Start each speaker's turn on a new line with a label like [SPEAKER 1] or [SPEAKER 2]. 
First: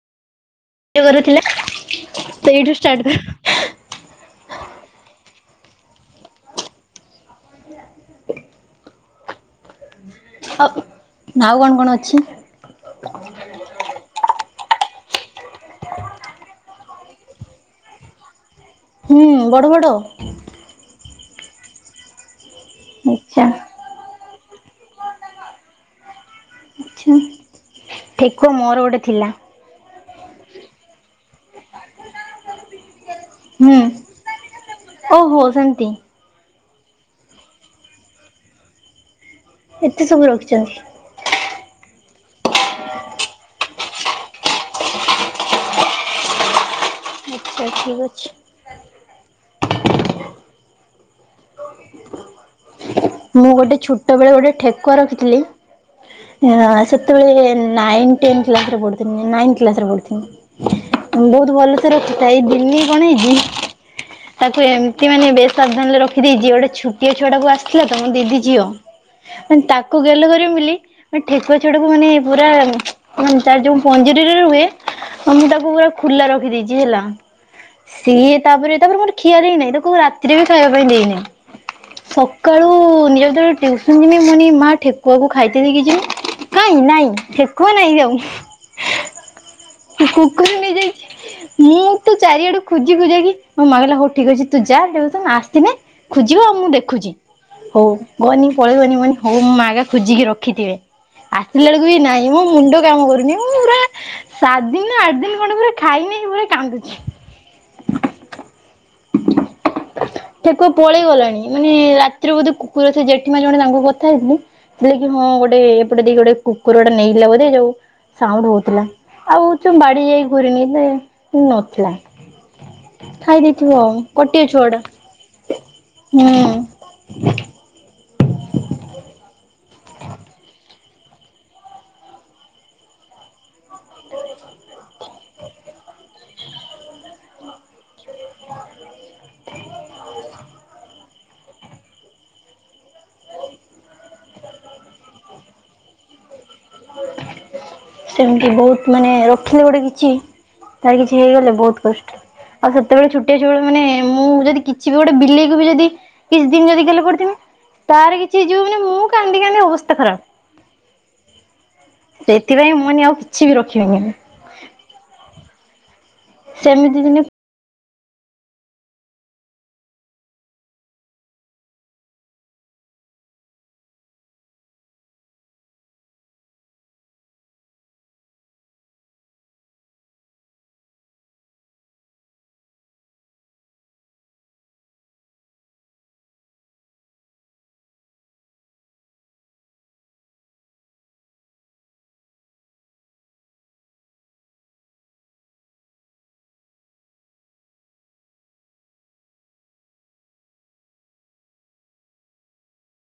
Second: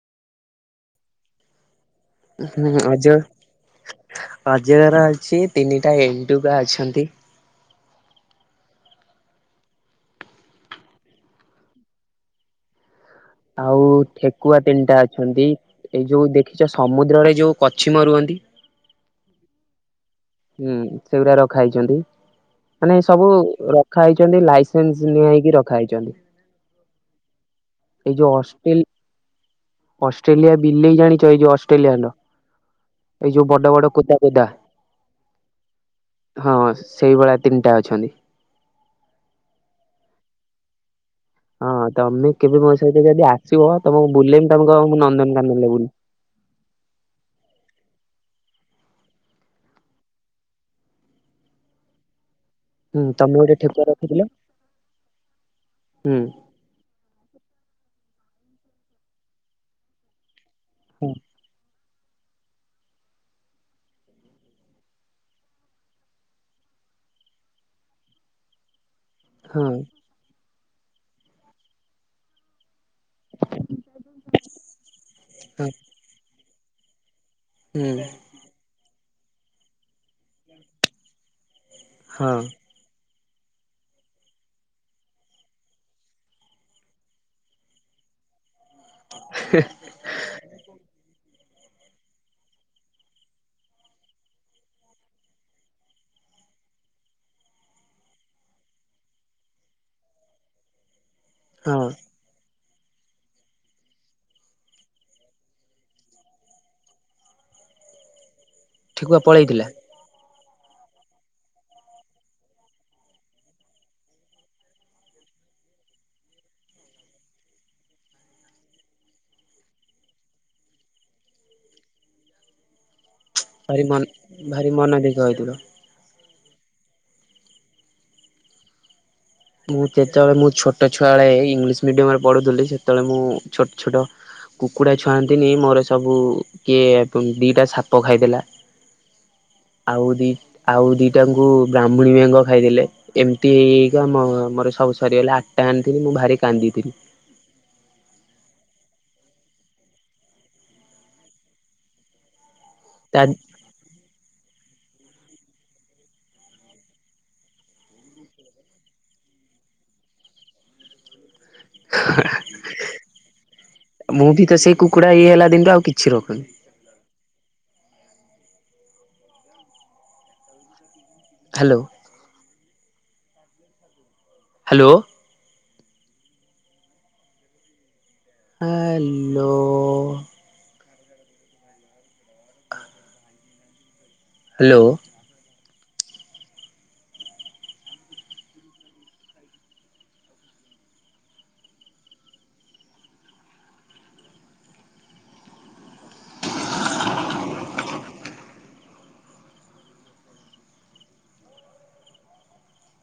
[SPEAKER 1] ଇଏ କରୁଥିଲେ।
[SPEAKER 2] ହୁଁ ଆଜ ଅଜଗର ଅଛି। ତିନିଟା ଏଣ୍ଣ୍ଡୁଗା ଅଛନ୍ତି।
[SPEAKER 1] ଆଉ ନାଉ କଣ କଣ ଅଛି।
[SPEAKER 2] ଆଉ ଠେକୁଆ ତିନିଟା ଅଛନ୍ତି ଏଇ ଯୋଉ ଦେଖିଛ ସମୁଦ୍ରରେ ଯୋଉ କଛିମ ରୁହନ୍ତି।
[SPEAKER 1] ହୁଁ ବଡ ବଡ।
[SPEAKER 2] ହୁଁ ସେଗୁଡା ରଖା ହେଇଛନ୍ତି। ମାନେ ସବୁ
[SPEAKER 1] ଆଚ୍ଛା
[SPEAKER 2] ରଖା ହେଇଛନ୍ତି ଲାଇ ନି [unintelligible] ହେଇକି ରଖା ହେଇଛନ୍ତି। ଏଇ ଯୋଉ
[SPEAKER 1] ଠେକୁଆ
[SPEAKER 2] ଅଷ୍ଟ୍ରେ
[SPEAKER 1] ମୋର ଗୋଟେ ଥିଲା
[SPEAKER 2] ଅଷ୍ଟ୍ରେଲିଆ ବିଲେଇ ଜାଣିଛ ଏଇ ଯ ଅଷ୍ଟ୍ରେଲିଆଣ୍ଡ। ଏଇ ଯୋଉ ବଡ ବଡ କୋଦା କୋଦା
[SPEAKER 1] ଶନ୍ତି
[SPEAKER 2] ହଁ ସେଇଭଳିଆ ତିନିଟା ଅଛନ୍ତି।
[SPEAKER 1] ଏତେ ସବୁ ରଖିଛନ୍ତି।
[SPEAKER 2] ହଁ ତମେ କେବେ ମୋ ସହିତ ଯଦି ଆସିବ ତମକୁ ବୁଲେେଇମି ତମକୁ ନନ୍ଦନକାନନଲେ ବୁଲି
[SPEAKER 1] ଆଚ୍ଛା ଠିକ ଅଛି।
[SPEAKER 2] ହୁଁ ତମେ
[SPEAKER 1] ମୁଁ ଗୋଟେ
[SPEAKER 2] ଠେକୁଆ
[SPEAKER 1] ଛୋଟ
[SPEAKER 2] ରଖିଥିଲ
[SPEAKER 1] ବେଳେ ଗୋଟେ ଠେକ ରଖି ଥିଲି।
[SPEAKER 2] ହୁଁ
[SPEAKER 1] ହଁ ସତ ସେତେବେଳେ ନାଇଁନ୍ ଟେନ୍ କ୍ଲାସରେ ପଢୁ ଥିଲି ନାଇନି କ୍ଲାସ୍ ରେ ପଢ଼ୁଥିଲି।
[SPEAKER 2] ହଁ
[SPEAKER 1] ବହୁତ ଭଲ ରଖିଥା ଏଇ ଦିନି କଣ ହେଇଛି ତାକୁ ଏମିତି ମାନେ ବେଶ ସାବଧାନ ରେ ରଖିଦେଇଛି ଗୋଟେ ଛୋଟିଆ ଛୁଆ ଟାକୁ ଆସି ଥିଲା ତମ ଦିଦି ଝିଅ ମାନେ
[SPEAKER 2] ହଁ
[SPEAKER 1] ତାକୁ ଗେଲେ କରି ମିଲି ମ ଠେକୁଆ ଛୁଡାକୁ ମାନେ ପୁରା ହଁ ତାର ଯୋଉ ପଞ୍ଜୁରୀରେ ରୁହେ ମୁଁ ତାକୁ ପୁରା ଖୋଲା ରଖିଦେଇଛି। ଆଜି ହେଲା।
[SPEAKER 2] ହୁଁ।
[SPEAKER 1] ସିଏ ତାପରେ ତାପରେ ଖିଆ ଦେଇନାହିଁ ତାକୁ ରାତିରେ ବି ଖାଇବା ପାଇଁ ଦେଇନାହିଁ।
[SPEAKER 2] ହଁ।
[SPEAKER 1] [unintelligible] ମା ଠେକୁଆକୁ ଖାଇତକି ଯ କାଇଁ ନାଇଁ ଠେକୁଆ ନାଇଁ ଯାଉ। କୁକୁର ନେଇଯାଇଛି।
[SPEAKER 2] [unintelligible]
[SPEAKER 1] ମୁଁ ତୁ ଚାରିଆଡୁ ଖୋଜି ଖୋଜାଇକି ମୋ ମା କହିଲା ହଉ ଠିକ ଅଛି ତୁ ଯା ଦେ ଆସିନେ ଖୋଜିବୁ ଆଉ ମୁଁ ଦେଖୁଛି। ହଉ ଗହନି ପଳେଇବନି ଗନି ହଉ ମୁଁ ମା ଆଗା ଖୋଜିକି ରଖିଥିବେ। ଆସିଲା
[SPEAKER 2] ହଁ
[SPEAKER 1] ବେଳକୁ ବି ନାଇଁ ମୋ ମୁଣ୍ଡ। କାମ କରୁନି ମୁଁ ପୁରା ସାତ ଦିନ ଆଠ ଦିନ ଖଣ୍ଡେ ପୁରା ଖାଇନି ପୁରା କାନ୍ଦୁଛି।
[SPEAKER 2] ଠେକୁଆ ପଳେଇଥିଲା।
[SPEAKER 1] ଠେକୁଆ ପଳେଇ ଗଲାଣି ମାନେ ରା। ତୀ ରେ ବୋଧେ କୁକୁର ସେ ଜେଠିମା ଜଣେ ତାଙ୍କୁ କଥା ହେଇଥିଲି ଥିଲେ କି ହଁ ଗୋଟେ ଏପଟେ ଦେଇକ ଗୋଟେ କୁକୁରଟା ନେଇଲା ବୋଧେ ଯୋଉ ସାଉଣ୍ଡ ହଉଥିଲା ଆଉ ଯୋଉ ବାଡି ଯାଇକ ଘୁରିନି ନଥିଲା। ଖାଇ ଦେଇଥିବ
[SPEAKER 2] ଭାରି
[SPEAKER 1] ଆଉ
[SPEAKER 2] ମନ ଭାରି ମନ ଦୁଃଖ ହେଇଥିବ।
[SPEAKER 1] ହଁ। [unintelligible]
[SPEAKER 2] ମୁଁ ଯେତେବେଳେ ମୁଁ ଛୋଟ ଛୁଆବେଳେ ଇଂଲିଶ ମିଡିୟମ ରେ ପଢୁଥିଲି ସେତେବେଳେ ମୁଁ ଛୋଟ ଛୋଟ କୁକୁଡ଼ା ଛୁଆନ୍ତିନି ମୋର ସବୁ କିଏ ଦିଟା ସା। ପକାଇଦେଲା ଆଉ ରି ଆଉ ରି। ତାଙ୍କୁ ବ୍ରାହ୍ମୁନୀ ବେଙ୍ଗ ଖାଇଦେଲେ ଏମିତିଇ। ମୋର ସବୁ ସରିଗଲା ଆଠଟା ଆଣିଥିଲି ମୁଁ ଭାରି କାନ୍ଦିଥିଲି।
[SPEAKER 1] ସେମତି ବହୁତ ମାନେ ରଖିଲେ ଗୋଟେ କିଛି ତାର କିଛି ହେଇଗଲେ ବହୁତ କଷ୍ଟ। ଆଉ ସେତେବେଳେ
[SPEAKER 2] ତା
[SPEAKER 1] ଛୁଟିଆ ଛୁଆ ବେଳେ ମାନେ ମୁଁ ଯଦି କି। ଛି ବି ଗୋଟେ ବିଲେଇକୁ ବି ଯଦି କିଛି ଦିନ ଯଦି ଗଲେ ପଡଥିବେ ତାର କିଛି ଯିବ ମାନେ ମୁଁ କାନ୍ଦି କାନ୍ଦି ଅବସ୍ଥା ଖରାପ। ସେଥିପାଇଁ ମୁଁ ମାନେ ଆଉ କିଛି ବି ରଖିବିନି।
[SPEAKER 2] ମୁଁ ବି ତ ସେଇ କୁକୁଡା ଇଏ ହେଲା ଦିନଠୁ ଆଉ କିଛି। ରଖୁନି।
[SPEAKER 1] ସେମିତି ଦିନେ।
[SPEAKER 2] ହ୍ୟାଲୋ। ହ୍ୟାଲୋ। ହ୍ୟାଲୋ। ହ୍ୟାଲୋ।